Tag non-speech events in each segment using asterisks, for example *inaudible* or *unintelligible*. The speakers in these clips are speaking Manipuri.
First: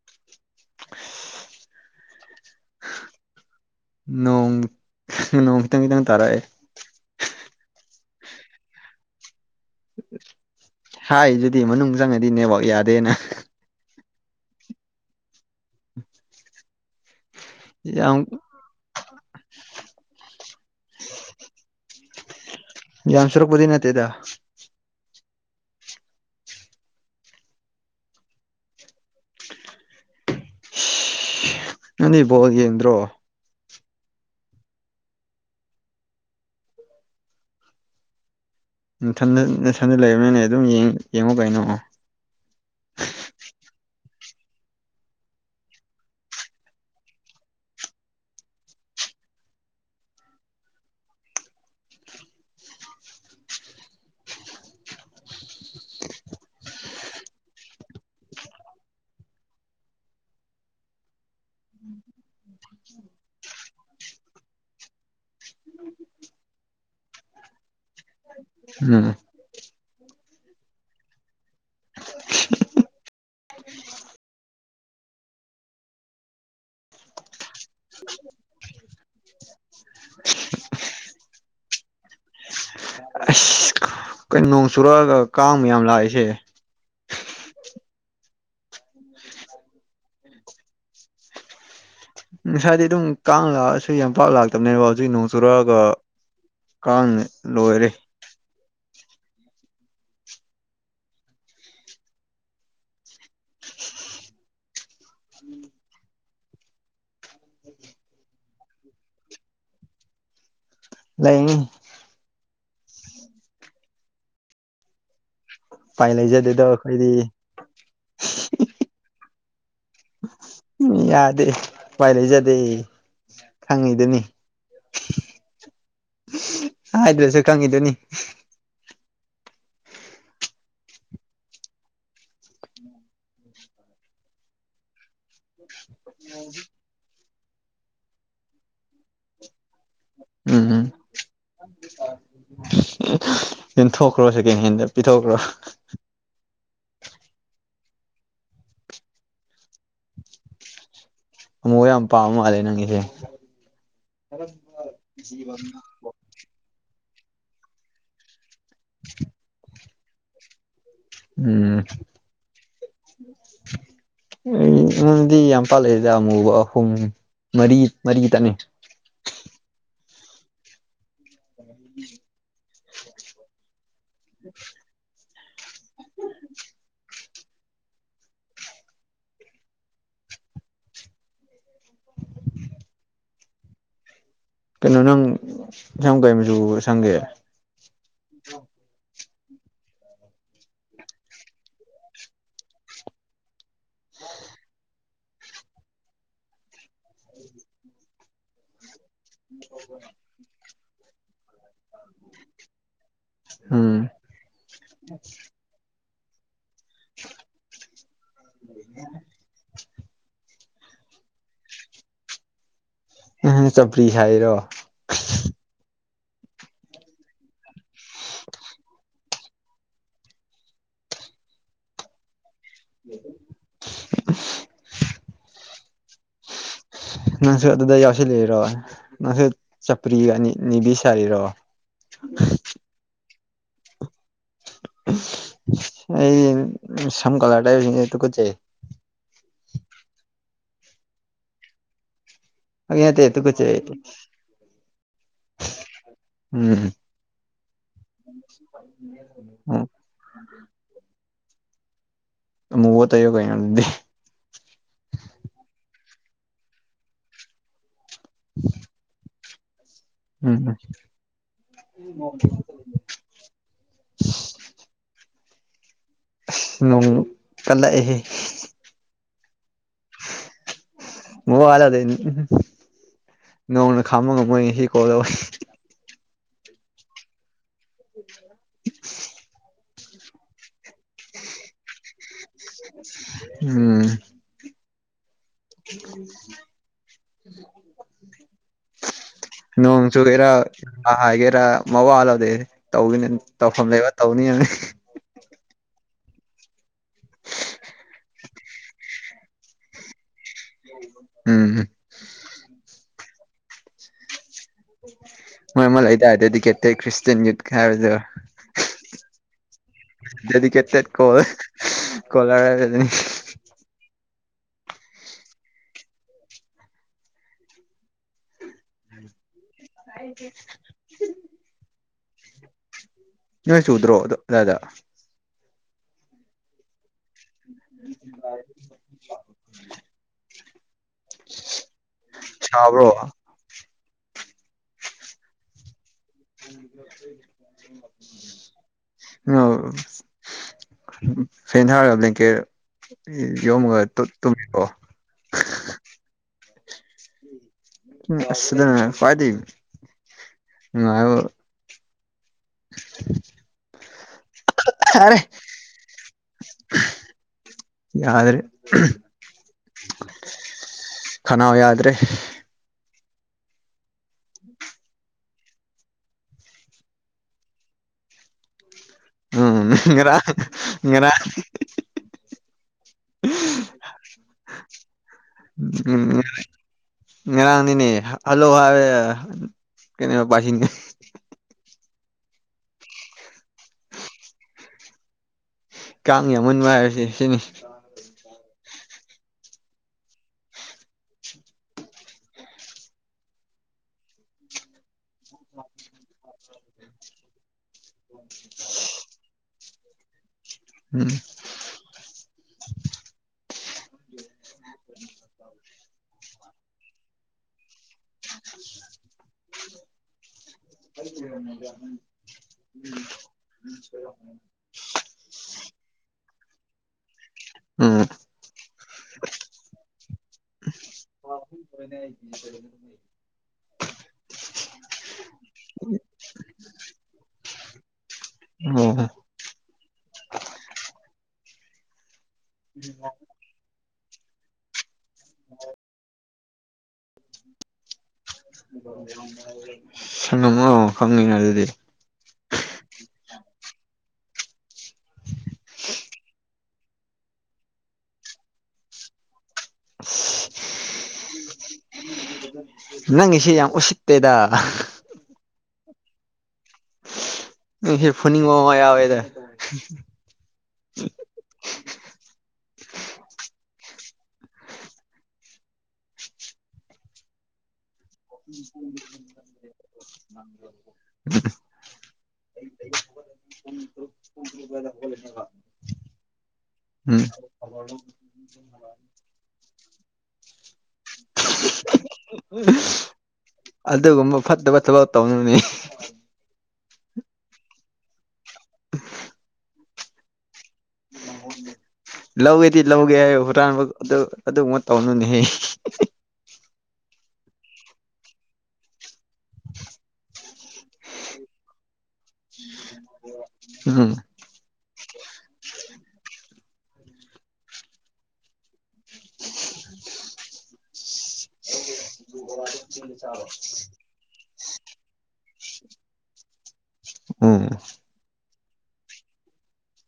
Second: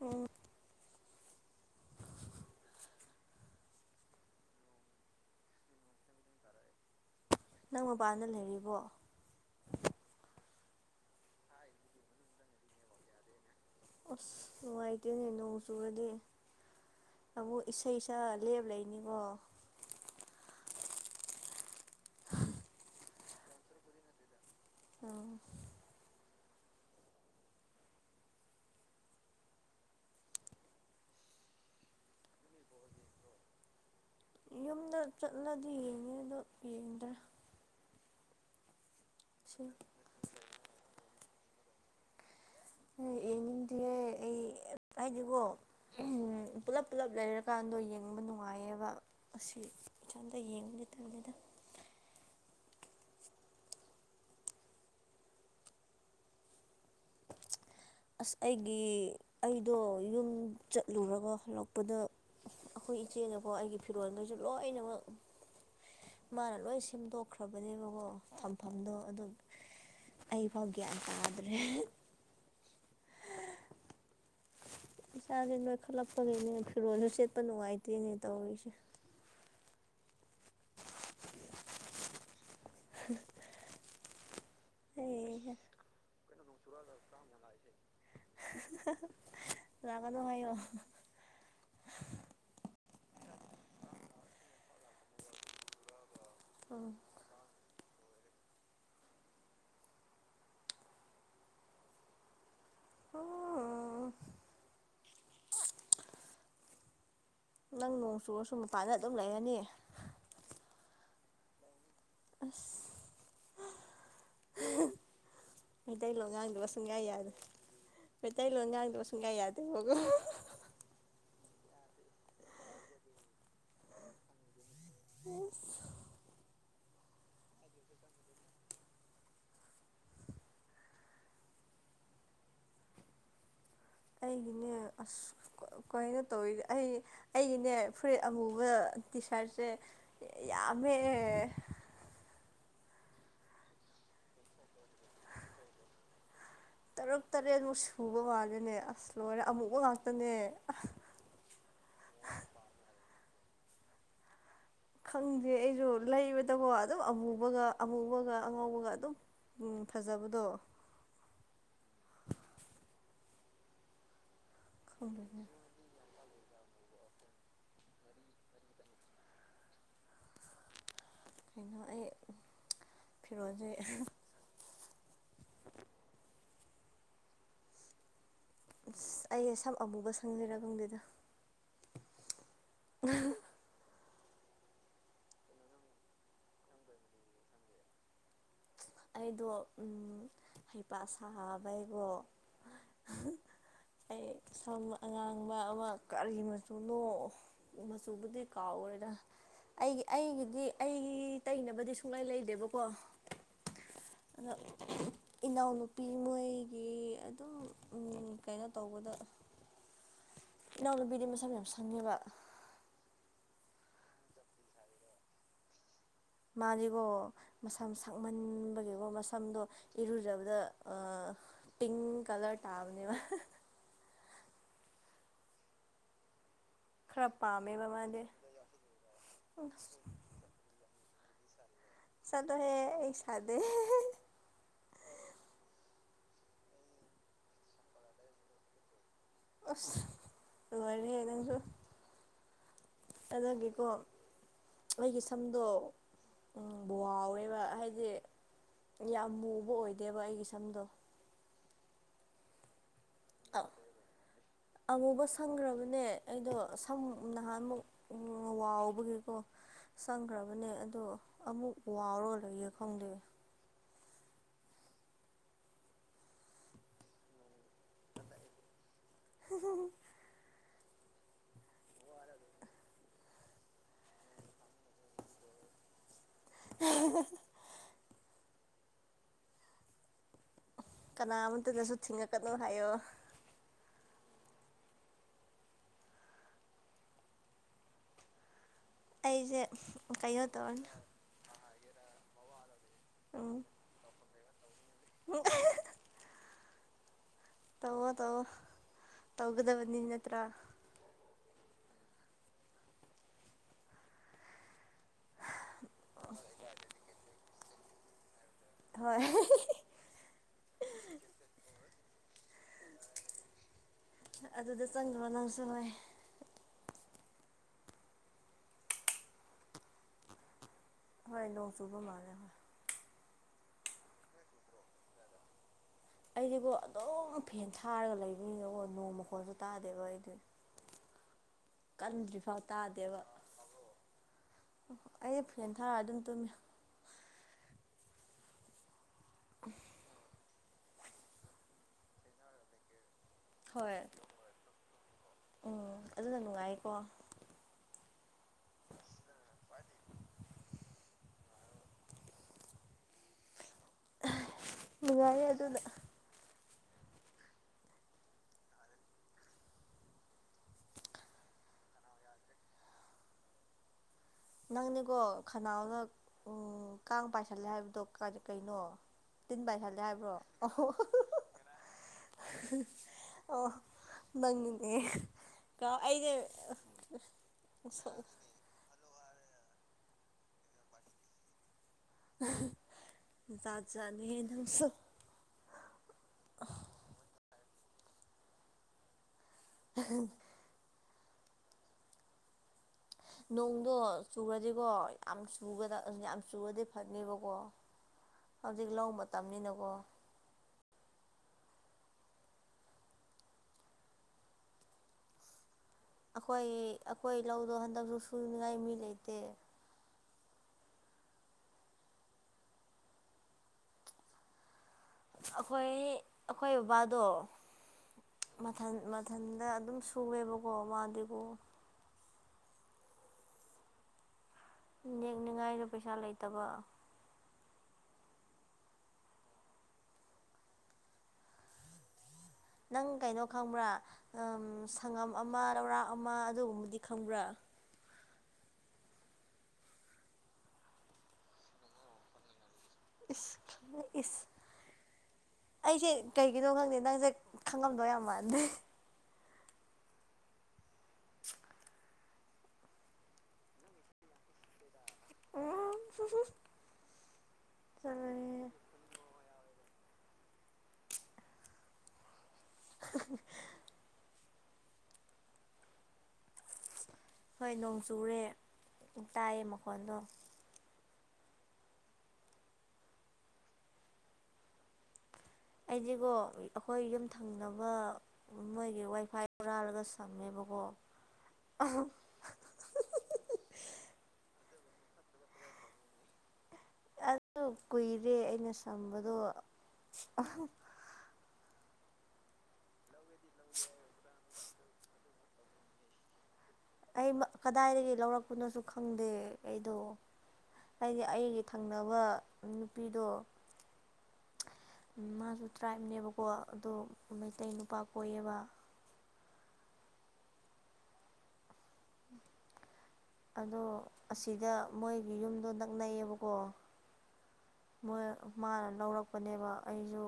ꯑꯣ ꯅꯣꯡ ꯅꯣꯡꯈꯤꯇꯪ ꯈꯤꯇꯪ ꯇꯥꯔꯛꯦ ꯅꯪ ꯃꯄꯥꯟꯗ ꯂꯩꯔꯤꯕꯣ ꯍꯥꯏ ꯑꯗꯨꯗꯤ ꯃꯅꯨꯡ ꯆꯪꯉꯗꯤ ꯅꯦꯕꯥꯛ ꯌꯥꯗꯦꯅ ꯑꯁ ꯅꯨꯡꯉꯥꯏꯇꯦꯅꯦ ꯅꯣꯡ ꯆꯨꯨꯔꯗꯤ ꯑꯃꯕꯨ ꯏꯁꯩ ꯏꯁꯥ ꯌꯥꯝ ꯂꯦꯕ ꯂꯩꯅꯤꯀꯣ *inaudible* ꯌꯥꯝ ꯌꯥꯝꯁꯔꯨꯛꯄꯗꯤ ꯅꯠꯇꯦꯗ ꯑꯣ ꯅꯅꯤ ꯏꯕꯣ ꯌꯦꯟ꯭ꯔꯣ ꯌꯨꯝꯗ ꯆꯠꯂꯗꯤ ꯌꯦꯡꯉꯦ ꯑꯗꯣ ꯌꯦꯡꯗ꯭ꯔꯥ ꯊ ꯏꯊꯟꯗ ꯂꯩꯔꯕꯅꯤꯅꯦ ꯑꯗꯨꯝ ꯌꯦꯡꯉꯣ ꯀꯩꯅꯣꯑꯣ ꯌꯦꯡꯅꯤꯡꯗꯤꯌꯦ ꯑꯩ *inaudible* ꯍꯥꯏꯗꯤꯀꯣ ꯄꯨꯂꯞ ꯄꯨꯂꯞ ꯂꯩꯔꯀꯥꯟꯗꯣ ꯌꯦꯡꯕ ꯅꯨꯡꯉꯥꯏꯌꯦꯕ ꯑꯁꯤ ꯆꯗ ꯌꯦꯡꯉꯅꯦꯦ ꯇꯦꯗ *inaudible* ꯑꯁ ꯑꯩꯒꯤ ꯑꯩꯗꯣ ꯌꯨꯝ ꯆꯠꯂꯨꯔꯒ ꯍꯂꯛꯄꯗ ꯑꯩꯈꯣꯏ ꯏꯆꯦꯅꯀꯣ ꯑꯩꯒꯤ ꯐꯤꯔꯣꯟꯜꯈꯩꯁꯨ ꯂꯣꯏꯅꯃꯛ꯫ ꯃꯥꯅ ꯂꯣꯏ ꯁꯦꯝꯗꯣꯛꯈ꯭ꯔꯕꯅꯦꯕꯀꯣ꯫ ꯐꯝꯐꯝꯗꯣ ꯎꯝ ꯑꯗꯨ ꯑꯩꯐꯥꯎ ꯒ꯭ꯌꯥꯟ ꯇꯥꯗ꯭ꯔꯦ ꯏꯁꯥꯁꯦ ꯅꯣꯏ ꯈꯠꯂꯛꯄꯒꯤꯅꯦ ꯐꯤꯔꯣꯜꯁꯨ ꯁꯦꯠꯄ ꯅꯨꯡꯉꯥꯏꯇꯔꯤꯅꯦ ꯇꯧꯔꯤꯁꯦ ꯑꯁ *inaudible* ꯀꯩꯅꯣ ꯅꯣꯡ ꯆꯨꯔꯛꯑꯒ ꯍꯩꯍꯥ ꯀꯥꯡꯕ ꯌꯥꯝ ꯂꯥꯛꯏꯁꯦ ꯂꯕꯗꯣ ꯍꯥꯏꯥꯏꯌꯣ ꯉꯁꯥꯏꯗꯤ ꯑꯗꯨꯝ ꯀꯥꯡ ꯂꯥꯛꯑꯁꯨ ꯌꯥꯝꯄꯥꯛꯥꯛ ꯂꯥꯛꯇꯕꯅꯦꯕ ꯍꯧꯖꯤꯛ ꯅꯣꯡ ꯆꯨꯔꯛꯑꯒ ꯎꯝ ꯀꯉ ꯂꯣꯏꯔꯦ ꯑꯣ ꯅꯪ ꯅꯣꯡ ꯆꯨꯨꯔꯁꯨ ꯃꯄꯥꯥꯟꯅ ꯑꯗꯨꯝ ꯂꯩꯔꯅꯤ ꯂꯩꯅꯤ ꯑ ꯃꯦꯇ ꯎꯄꯥꯏ ꯂꯅꯤꯗ ꯂꯩꯖꯗꯦꯗꯣ ꯋꯥꯁꯨꯡꯒ ꯑꯩꯈꯣꯏꯗꯤ ꯌꯥꯗ ꯃꯦꯇ ꯂ ꯌꯥꯅꯤꯗꯕꯁꯨꯡ ꯀ ꯌꯥꯗ ꯌꯥꯗꯦ ꯄꯂꯖꯗꯦ ꯈꯪꯉꯤꯗꯅꯤ ꯑ ꯍꯥꯏꯗꯂꯁꯨ ꯈꯪꯉꯤꯗꯨꯅꯤ ꯑꯩꯒꯤꯅꯦ ꯑꯁ ꯀꯩꯅꯣ ꯇꯧꯋ ꯑꯩ ꯑꯩꯒꯤꯅꯦ ꯐꯨꯔꯤꯠ ꯑꯃꯨꯕ ꯇꯤ ꯁꯔꯠꯁꯦ ꯌꯥꯝꯃꯦ ꯑ ꯌꯦꯦꯟꯊꯣꯛꯈ꯭ꯔꯣ ꯁꯦꯀꯦꯟ ꯍꯦꯟꯗ ꯄꯤꯊꯣꯛꯈ꯭ꯔꯣ ꯇꯔꯨꯛ ꯇꯔꯦꯠꯃꯨꯛ ꯁꯨꯕ ꯃꯥꯜꯂꯦꯅꯦ ꯑꯁ ꯂꯣꯏꯅ ꯑꯃꯨꯛꯕ ꯉꯥꯛꯇꯅꯦ ꯑ ꯑꯃꯨꯛ ꯌꯥꯝ ꯄꯥꯝ ꯃꯥꯜꯂꯦ ꯅꯪꯒꯤꯁꯦ ꯈꯪꯗꯦ ꯑꯩꯁꯨ ꯂꯩꯕꯇꯕꯣ ꯑꯗꯨꯝ ꯑꯃꯨꯕꯒ ꯑꯃꯨꯕꯒ ꯑꯉꯧꯕꯒ ꯑꯗꯨꯝ ꯐꯖꯕꯗꯣ ꯎꯝ ꯎꯗꯤ ꯈꯪꯗꯦꯅꯦ ꯌꯥꯝꯄ ꯂꯩ ꯂꯩꯗ ꯃꯨꯕ ꯑꯍꯨꯝ ꯃꯔꯤ ꯃꯔꯤ ꯇꯠꯅꯤ *inaudible* ꯐꯔꯣꯖꯤꯛ *unintelligible* ꯑꯩ ꯁꯝ ꯑꯃꯨꯕ ꯁꯪꯖꯔꯒꯗꯨꯗ ꯎ ꯀꯩꯅꯣ ꯅꯪ ꯁꯪ ꯀꯩ ꯃꯆꯨ ꯁꯪꯒꯦ ꯑꯩꯗꯣ ꯍꯩꯄꯥꯥꯛ ꯁꯥꯕꯩꯀꯣ ꯑꯩ ꯁꯝ ꯑꯉꯥꯡꯕ ꯑꯃ ꯀꯔꯤ ꯃꯆꯨꯅꯣ ꯃꯆꯨꯕꯨꯗꯤ ꯀꯥꯎꯔꯦꯗ ꯑꯩꯒꯤ ꯑꯩꯒꯤꯗꯤ ꯑꯩꯒꯤ ꯇꯩꯅꯕꯗꯤ ꯁꯨꯡꯂꯩ ꯂꯩꯗꯦꯕꯀꯣ ꯎꯝ ꯑꯗ ꯏꯅꯥꯎꯅꯨ ꯅꯨꯄꯤ ꯃꯣꯏꯒꯤ ꯑꯗꯨꯝ ꯀꯩꯅꯣ ꯇꯧꯕꯗ ꯏꯅꯥꯎꯅꯨꯄꯤꯗꯤ ꯃꯆꯥ ꯃ ꯌꯥꯝ ꯁꯪꯉꯦꯕ ꯆꯄꯔꯤ ꯍꯥꯏꯔꯣ ꯃꯥꯁꯤꯒꯣ ꯃꯁꯥ ꯃ ꯁꯛꯃꯟꯕꯒꯤꯀꯣ ꯃꯁꯥ ꯁꯝꯗꯣ ꯏꯔꯨꯖꯕꯗ ꯄꯤꯡ ꯀꯂꯔ ꯇꯥꯕꯅꯦꯕ ꯈꯔ *inaudible* ꯅꯪꯁꯨ ꯄꯥꯝꯃꯦꯕ ꯑꯗꯨꯗ ꯃꯥꯗꯤ ꯌꯥꯎꯁꯤꯂꯔꯣ ꯅꯪꯁꯨ ꯆꯄ꯭ꯔꯤꯅꯤ ꯅꯤꯕꯤ ꯁꯔꯤꯔꯣ ꯆꯗ ꯍꯦ ꯑꯩ ꯁꯥꯗꯦ ꯑꯩ ꯁꯝ ꯀꯂ ꯇ ꯇꯨꯀ ꯆꯦ ꯑ ꯑꯗꯨꯅꯁꯨ ꯀꯦ ꯑꯩꯒꯤ ꯁꯝꯗꯣ ꯎ ꯎꯝ ꯕꯎꯋꯦꯕ ꯍꯥꯏꯗꯤꯦ ꯌꯥꯝ ꯃꯨꯕ ꯑꯣꯏꯗꯦꯕ ꯑꯩꯒꯤ ꯁꯝꯗꯣ ꯃꯨꯠ ꯑ ꯑꯃꯨꯕ ꯁꯪꯈ꯭ꯔꯕꯅꯦ ꯑꯩꯗꯣ ꯁꯝ ꯅꯍꯥꯟꯃꯨꯛ ꯋꯥꯎꯕꯒꯤꯀꯣ ꯆꯪꯈ꯭ꯔꯕꯅꯦ ꯎꯝ ꯑꯗꯣ ꯑꯃꯨꯛ ꯋꯥꯎꯔꯔꯣꯏꯒꯦ ꯈꯪꯗꯦ *inaudible* ꯅꯣꯡ ꯀꯜꯂꯛꯑꯦꯍꯦ ꯍ ꯋꯥꯂꯗꯅꯤ ꯅꯣꯡꯅ ꯈꯥꯝꯃ ꯉꯝꯃꯣꯏ ꯁꯤ ꯀꯧꯗ *inaudible* *inaudible* ꯀꯅꯥꯃ ꯇꯗꯁꯨꯠꯊꯅ ꯎꯝ ꯑꯩꯁꯦ ꯎꯝ ꯀꯩꯅꯣ ꯂꯣꯡꯁꯨꯒꯦꯔ ꯇꯧꯔꯅꯤ ꯍꯥꯒꯦꯔ ꯃꯑꯣ ꯑꯂꯗ ꯇꯧꯅ ꯇꯧꯐꯝ ꯂꯩꯕ ꯇꯧꯅꯤꯅ ꯍ ꯇꯧꯋꯥꯣ ꯇꯧꯣ ꯇꯧꯒꯗꯦꯕꯅꯤꯅꯠꯇ ꯎꯝꯝ ꯍꯣꯏ ꯂꯩꯗꯍꯗꯤꯗꯤ ꯀꯇꯩ ꯈ꯭ꯔꯤꯁ ꯌꯠ ꯈꯥꯏꯔꯖꯣ ꯍꯣꯏ ꯑꯗꯨꯗꯤ ꯀꯇꯦ ꯀꯣꯦ ꯀꯣꯂꯔ ꯑꯗꯨꯅꯤ ꯑꯗꯨꯗ ꯆꯪꯈ꯭ꯔꯣ ꯅꯪꯁꯨ ꯅꯨꯡꯥꯏ ꯍꯥꯏꯗꯤ ꯍꯣꯏ ꯅꯧ ꯁꯨꯕ ꯃꯥꯔ ꯅꯣꯏ ꯆ ꯎꯗ꯭ꯔꯣ ꯑꯗ ꯑꯩꯗꯤꯀꯣ ꯑꯗꯨꯝ ꯐꯦꯟ ꯊꯥꯔꯒ ꯂꯩꯕꯅꯤꯅꯀꯣ ꯅꯣꯡ ꯃꯈꯣꯟꯜꯁꯨ ꯇꯥꯗꯦꯕ ꯑꯩꯗꯨ ꯀꯟꯗ꯭ꯔꯤꯐꯥꯎ ꯁꯥꯕ꯭ꯔꯣ ꯇꯥꯗꯦꯕ ꯑꯣ ꯑꯩ ꯐ꯭ꯔꯦꯟ ꯊꯥꯔ ꯑꯗꯨꯝ ꯇꯨꯝꯃꯤ ꯎꯝ ꯑ ꯐꯦꯅꯍꯥꯔꯕ ꯀꯦ ꯍꯣꯏ ꯌꯣꯃꯒ ꯇꯨꯕꯣ ꯄꯟ ꯎꯝꯗ ꯀ꯭ꯋꯥꯗ ꯉ ꯑꯔꯦ ꯅꯨꯡꯉꯥꯏꯦ ꯑꯗꯨꯗ ꯌꯥꯗ꯭ꯔꯦ ꯈꯅꯥꯎ ꯌꯥꯗ꯭ꯔꯦ ꯅꯪꯅꯦꯀꯣ ꯈꯅꯥꯎꯅ ꯎ ꯀꯥꯡ ꯄꯥꯏꯁꯜꯂꯦ ꯍꯥꯏꯕꯗꯣ ꯀꯩꯅꯣ ꯇꯤꯟ ꯎꯝ ꯄꯥꯏꯁꯜꯂꯦ ꯏꯔ ꯏꯔ ꯑ ꯅꯪꯅꯦ ꯎꯝ ꯉꯔꯥꯡꯅꯤꯅꯦ ꯍꯜꯂꯣ ꯍꯥꯏ ꯀꯩꯅꯕ ꯄꯁꯤꯟꯗ ꯠꯖꯅꯤꯅ ꯀ ꯌꯥꯝ ꯃꯟꯃꯔꯁꯦ ꯁꯤꯅꯤ ꯎ ꯅꯣꯡꯗꯣ ꯆꯨꯔꯗꯤꯀꯣ ꯌꯥꯝꯨ ꯌꯥꯝ ꯆꯨꯔꯗꯤ ꯐꯅꯦꯕꯀꯣ ꯍꯧꯖꯤꯛ ꯂ ꯃꯇꯝꯅꯤꯅꯀꯣ ꯎꯝ *inaudible* ꯑꯩꯈꯣꯏ ꯑꯩꯈꯣꯏ ꯂꯧꯗꯣ ꯍꯟꯗꯛꯁꯨ ꯁꯨꯅꯤꯡꯉꯥꯏ ꯃꯤ ꯂꯩꯇꯦ ꯝ ꯑꯩꯈꯣꯏ ꯑꯩꯈꯣꯏ ꯕꯕꯥꯗꯣ ꯎꯝ ꯃꯊꯟ ꯃꯊꯟꯗ ꯑꯗꯨꯝ ꯁꯨꯋꯦꯕꯀꯣ ꯃꯥꯗꯤꯒꯣ *unintelligible* ꯌꯦꯦꯛꯅꯤꯡꯉꯥꯏꯁꯨ ꯄꯩꯁꯥ ꯂꯩꯇꯕ ꯑꯣ ꯅꯪ ꯀꯩꯅꯣ ꯈꯪꯕ꯭ꯔꯥ ꯊꯪꯉꯝ ꯑꯃ ꯂꯧꯔꯥꯛ ꯑꯃ ꯑꯗꯨꯒꯨꯝꯕꯗꯤ ꯈꯪꯕ꯭ꯔꯥ ꯁꯪꯉꯃꯣ ꯐꯪꯉꯉ ꯑꯗꯨꯗꯤ ꯏꯁ ꯏꯁ ꯑꯩꯁꯦ ꯀꯩꯒꯤꯅꯣ ꯈꯪꯗꯦ ꯅꯪꯁꯦ ꯈꯪꯉꯝꯗꯣꯏ ꯌꯥꯝ ꯃꯥꯟꯗꯦ *unintelligible* *unintelligible* ꯅꯪ ꯁꯤ ꯌꯥ ꯑꯣꯁꯤꯇꯦꯗ ꯑ ꯁꯁꯁ ꯐꯅꯤ ꯋꯥ ꯃꯦꯗ *unintelligible* *inaudible* ꯍ ꯅꯣ ꯪ *unintelligible* ꯑꯩꯗꯤꯒꯣ ꯑꯩꯈꯣꯏ ꯌꯨꯝ ꯎꯝ ꯊꯪꯅꯕ ꯃꯣꯏꯒꯤ ꯋꯥꯏꯐꯥꯏꯔꯥꯔꯒ ꯁꯝꯃꯦꯕ ꯀꯧꯕꯣ ꯑꯗꯨꯗ ꯀꯝꯕ ꯐꯠꯇ ꯐꯠꯇꯕ ꯇ ꯑꯣꯅꯤ ꯑꯗꯨ ꯀꯨꯏꯔꯦ ꯑꯩꯅ ꯁꯝꯕꯗꯣ ꯂꯧꯒꯦ ꯊ ꯂꯧꯒꯦ ꯍꯔ ꯑꯗꯨ ꯑꯃ ꯇꯧꯅꯨꯅꯦꯍ ꯑꯩ ꯀꯗꯥꯏꯗꯒꯤ ꯂꯧꯔꯛꯄꯅꯣꯁꯨ ꯈꯪꯗꯦ ꯑꯩꯗꯣ ꯍꯥꯏꯗꯤ ꯑꯩꯒꯤ ꯊꯪꯅꯕ ꯅꯨꯄꯤꯗꯣ ꯎꯝ ꯃꯥꯁꯨ ꯇ꯭ꯔꯥꯏꯞꯅꯦꯕꯀꯣ ꯑꯗꯣ ꯃꯩꯇꯩ ꯅꯨꯄꯥ ꯀꯣꯏꯌꯦꯕ ꯑꯗꯣ ꯑꯁꯤꯗ ꯃꯣꯏꯒꯤ ꯌꯨꯝꯗꯣ ꯅꯛꯅꯩꯌꯦꯕꯀꯣ ꯑꯝ ꯃꯣꯏ ꯃꯥꯅ ꯂꯧꯔꯛꯄꯅꯦꯕ ꯑꯩꯁꯨ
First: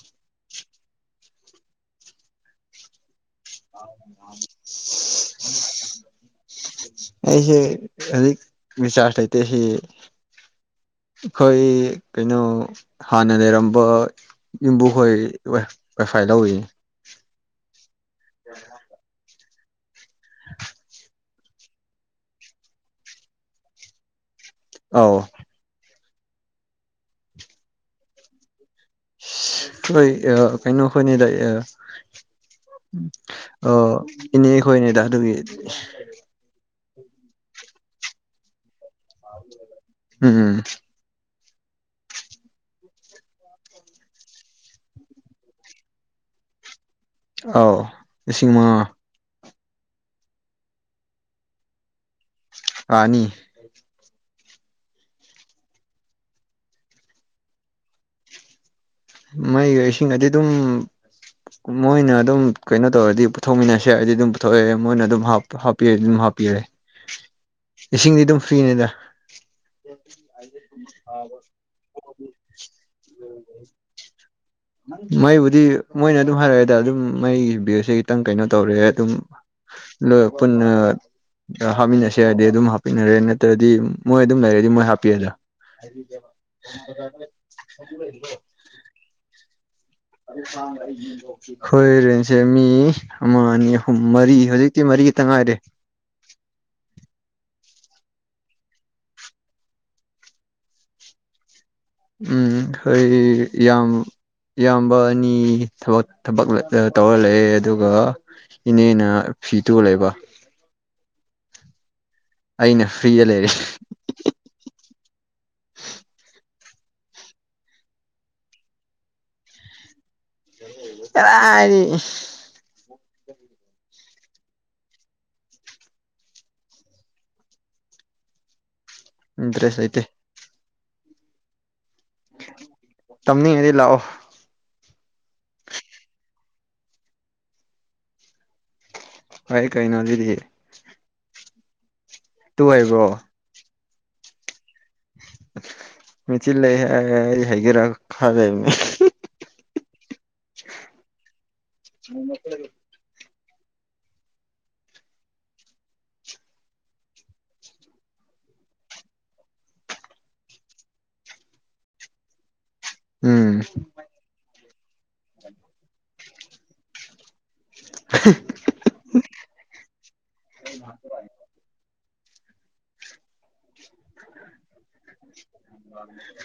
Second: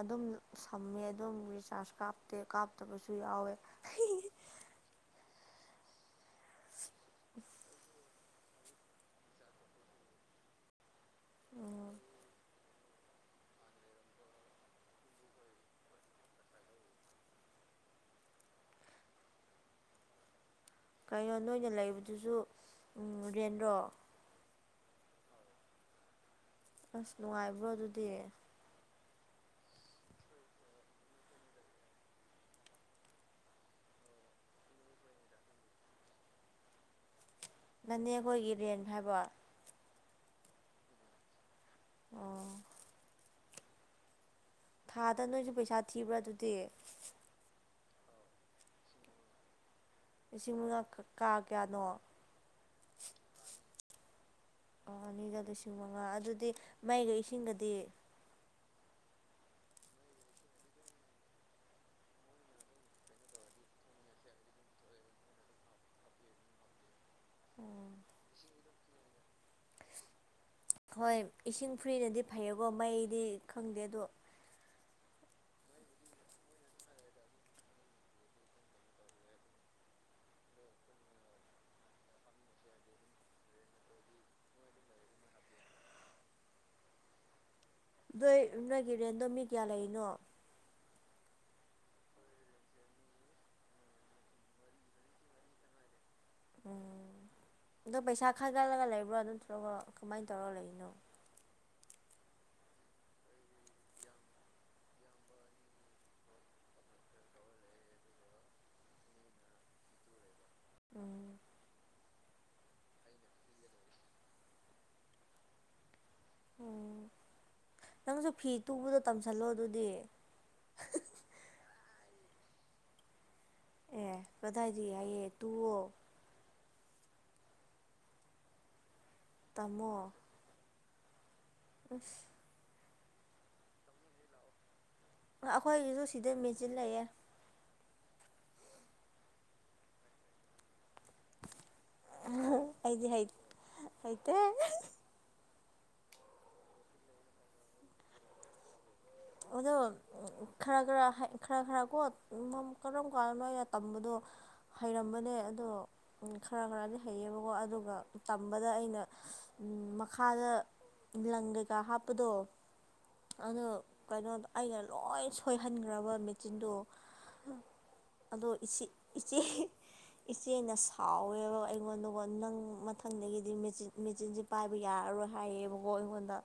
ꯑꯗꯨꯝ ꯁꯝꯃꯦ ꯑꯗꯨꯝ ꯔꯤꯆꯥꯔꯖ ꯀꯥꯞꯇꯦ ꯀꯥꯞꯇꯕꯁꯨ ꯌꯥꯎꯋꯦ *inaudible* ꯑꯩꯁꯦ ꯍꯧꯖꯤ ꯃꯤꯁꯔ ꯇꯇꯁꯤ ꯑꯩꯈꯣꯏ ꯀꯩꯅꯣ ꯍꯥꯟꯅ ꯂꯩꯔꯝꯕ ꯌꯨꯝꯕꯨꯍꯣꯏ ꯋꯥꯏꯐꯥꯏ ꯂꯧꯏ ꯍ ꯀꯩꯅꯣ ꯅꯣꯏꯅ ꯂꯩꯕꯗꯨꯁꯨ ꯔꯦꯟꯗꯣ ꯑ ꯑꯁ ꯅꯨꯡꯉꯥꯏꯕ꯭ꯔꯣ ꯑꯗꯨꯗꯤ ꯍꯣꯏ ꯀꯩꯅꯣꯈꯣꯏꯅꯤꯗ ꯑꯣ ꯏꯅꯦ ꯈꯣꯏ ꯏꯅꯦꯗ ꯑꯗꯨꯒꯤ ꯅꯅꯦ ꯑꯩꯈꯣꯏꯒꯤ ꯔꯦꯟ ꯍꯥꯏꯕ ꯎꯝ ꯑꯣ ꯊꯥꯗ ꯅꯣꯏꯁꯨ ꯄꯩꯁꯥ ꯊꯤꯕ꯭ꯔꯥ ꯑꯗꯨꯗꯤ ꯑꯥꯎ ꯂꯤꯁꯤꯡ ꯑꯃꯉꯥ ꯂꯤꯁꯤꯡ ꯃꯉꯥ ꯀꯥ ꯀꯌꯥꯅꯣ ꯑꯅꯤ ꯑꯣ ꯑꯅꯤꯒ ꯂꯤꯁꯤꯡ ꯃꯉꯥ ꯑꯗꯨꯗꯤ ꯃꯩꯒ ꯏꯁꯤꯡꯒꯗꯤ ꯃꯩ ꯏꯁꯤꯡꯗꯤ ꯑꯗꯨꯝ ꯃꯣꯏꯅ ꯑꯗꯨꯝ ꯀꯩꯅꯣ ꯇꯧꯔꯗꯤ ꯄꯨꯊꯣꯛꯃꯤꯟꯅꯁꯦ ꯍꯥꯏꯗꯤ ꯑꯗꯨꯝ ꯄꯨꯊꯣꯛꯑꯦ ꯃꯣꯏꯅ ꯑꯗꯨꯝ ꯍꯥꯞꯄꯤꯔꯗꯤ ꯑꯗꯨꯝ ꯍꯥꯞꯄꯤꯔꯦ ꯏꯁꯤꯡꯗꯤ ꯑꯗꯨꯝ ꯐ꯭ꯔꯤꯅꯦꯗ ꯍꯣꯏ ꯏꯁꯤꯡ ꯐ꯭ꯔꯤꯅꯗꯤ ꯐꯩꯌꯦꯀꯣ ꯃꯩꯗꯤ ꯎ ꯈꯪꯗꯦ ꯑꯗꯣ ꯃꯩꯕꯨꯗꯤ ꯃꯣꯏꯅ ꯑꯗꯨꯝ ꯍꯥꯏꯔꯛꯑꯦꯗ ꯑꯗꯨꯝ ꯃꯩꯒꯤ ꯕꯨꯁꯦ ꯈꯤꯇꯪ ꯀꯩꯅꯣ ꯇꯧꯔꯦ ꯑꯗꯨꯝ ꯂ ꯄꯨꯅ ꯍꯥꯞꯃꯤꯟꯅꯁꯦ ꯍꯥꯏꯔꯗꯤ ꯑꯗꯨꯝ ꯍꯥꯞꯄꯤꯟꯅꯔꯦ ꯅꯠꯇ꯭ꯔꯗꯤ ꯃꯣꯏ ꯑꯗꯨꯝ ꯂꯩꯔꯗꯤ ꯃꯣꯏ ꯍꯥꯞꯄꯤꯦꯗ ꯍꯥꯏ ꯅꯣꯏ ꯅꯣꯏꯒꯤ ꯔꯦꯟꯗꯣ ꯃꯤ ꯀꯌꯥ ꯂꯩꯦ ꯑꯦ ꯁꯥꯡꯔꯤ ꯈꯣꯏꯔꯦꯟꯁꯦ ꯃꯤ ꯑꯃ ꯑꯅꯤ ꯑꯍꯨꯝ ꯃꯔꯤ ꯍꯧꯖꯤꯛꯇꯤ ꯃꯔꯤꯒꯤꯇ ꯉꯥꯏꯔꯦ *inaudible* ꯎꯝ ꯑꯗꯣ ꯄꯩꯁꯥ ꯈꯥꯏꯒꯠꯂꯒ ꯂꯩꯕ꯭ꯔꯣ ꯑꯗꯨ ꯊꯣꯛꯂꯕꯣ ꯀꯃꯥꯏꯅ ꯇꯧꯔꯒ ꯂꯩꯅꯣ ꯎꯝ ꯍꯣꯏ ꯌꯥꯝ ꯏꯌꯥꯝꯕ ꯑꯅꯤꯕ ꯊꯕꯛ ꯇꯧꯔ ꯂꯩꯑꯦ ꯑꯗꯨꯒ ꯏꯅꯦꯅ ꯐꯤꯗꯨꯣ ꯂꯩꯕ ꯎꯝ ꯑꯩꯅ ꯐ꯭ꯔꯤꯗ ꯂꯩꯔꯦ ꯑꯣ ꯅꯪꯁꯨ ꯐꯤ ꯇꯨꯕꯗ ꯇꯝꯁꯜꯂꯣ ꯑꯗꯨꯗꯤ ꯔꯥꯔꯤ ꯑꯦ ꯄꯙꯥꯏꯖꯤ ꯍꯥꯏꯏꯌꯦ ꯇꯨꯣ ꯏ ꯗ꯭ꯔꯦꯁ ꯇꯝꯃꯣ ꯑꯥꯏꯇ ꯇꯝꯅꯤ ꯉꯗꯤ ꯂꯥꯛꯑꯣ ꯑꯩꯈꯣꯏꯒꯤꯁꯨ ꯁꯤꯗꯩ ꯃꯦꯆꯜꯂꯌꯦꯦ ꯍꯥꯏ ꯀꯥꯏ ꯅꯅꯥꯖꯤꯗꯤ ꯍꯩꯕ꯭ꯔꯣ ꯑꯩꯗꯤ ꯍꯥꯏ ꯍꯥꯏ ꯃꯦꯆꯤꯤꯟ ꯂꯩ ꯑꯩ ꯍꯥꯏꯒꯦꯔ ꯈ ꯂꯩ ꯑꯗꯣ ꯈꯔ ꯈꯔ ꯈꯔ ꯈꯔ ꯀꯣ ꯀꯔꯝ ꯀ ꯇꯣ ꯍꯔꯅꯦ ꯑ ꯈꯔ ꯈꯔꯗꯤ ꯍꯩꯌꯦꯕꯀꯣ ꯑꯗꯨꯒ ꯇꯝꯕꯗ ꯑꯩꯅ ꯃꯈꯥꯗ ꯂꯪ ꯀꯩꯀꯥ ꯍꯥꯞꯄꯗꯣ ꯎꯝ ꯑꯗꯣ ꯀꯩꯅꯣ ꯑꯩꯅ ꯂꯣꯏ ꯁꯣꯏꯍꯟꯈ꯭ꯔꯕ ꯃꯦꯆꯤꯟꯗꯣ ꯑꯗꯣ ꯏꯆꯦ ꯏꯆꯦꯅ ꯁꯥꯎꯋꯦꯕ ꯑꯩꯉꯣꯟꯗ ꯅꯪ ꯃꯊꯪꯗꯒꯤꯗꯤ ꯃꯦꯆꯤꯟ ꯃꯦꯆꯤꯟꯁꯤꯦ ꯄꯥꯏꯕ ꯌꯥꯔꯔꯣꯏ ꯍꯥꯏꯌꯦꯕꯀꯣ ꯑꯩꯉꯣꯟꯗ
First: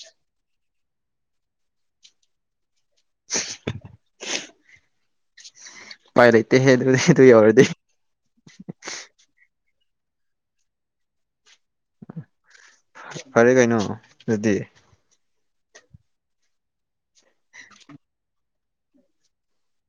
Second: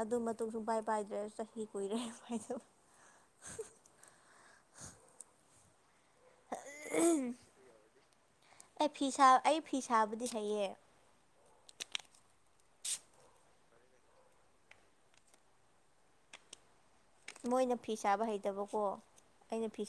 ꯑꯗꯨ ꯃꯇꯨꯡ ꯁꯨꯝ ꯄꯥꯏ ꯦ ꯍ ꯔꯦ *inaudible* ꯄꯥꯏ ꯂꯩꯇ ꯍꯦ ꯑꯗꯨꯗꯤ ꯇ ꯌꯥꯔꯗꯤ ꯑꯩ ꯐꯤ ꯁꯥ ꯑꯩ ꯐꯤ ꯁꯥꯕꯨꯗꯤ ꯍꯩꯌꯦ ꯐꯔꯦ ꯀꯩꯅꯣ ꯑꯗꯨꯗꯤ ꯃꯣꯏꯅ ꯐꯤ ꯁꯥꯕ ꯍꯩꯇꯕꯀꯣ ꯑꯩꯅ ꯐꯤ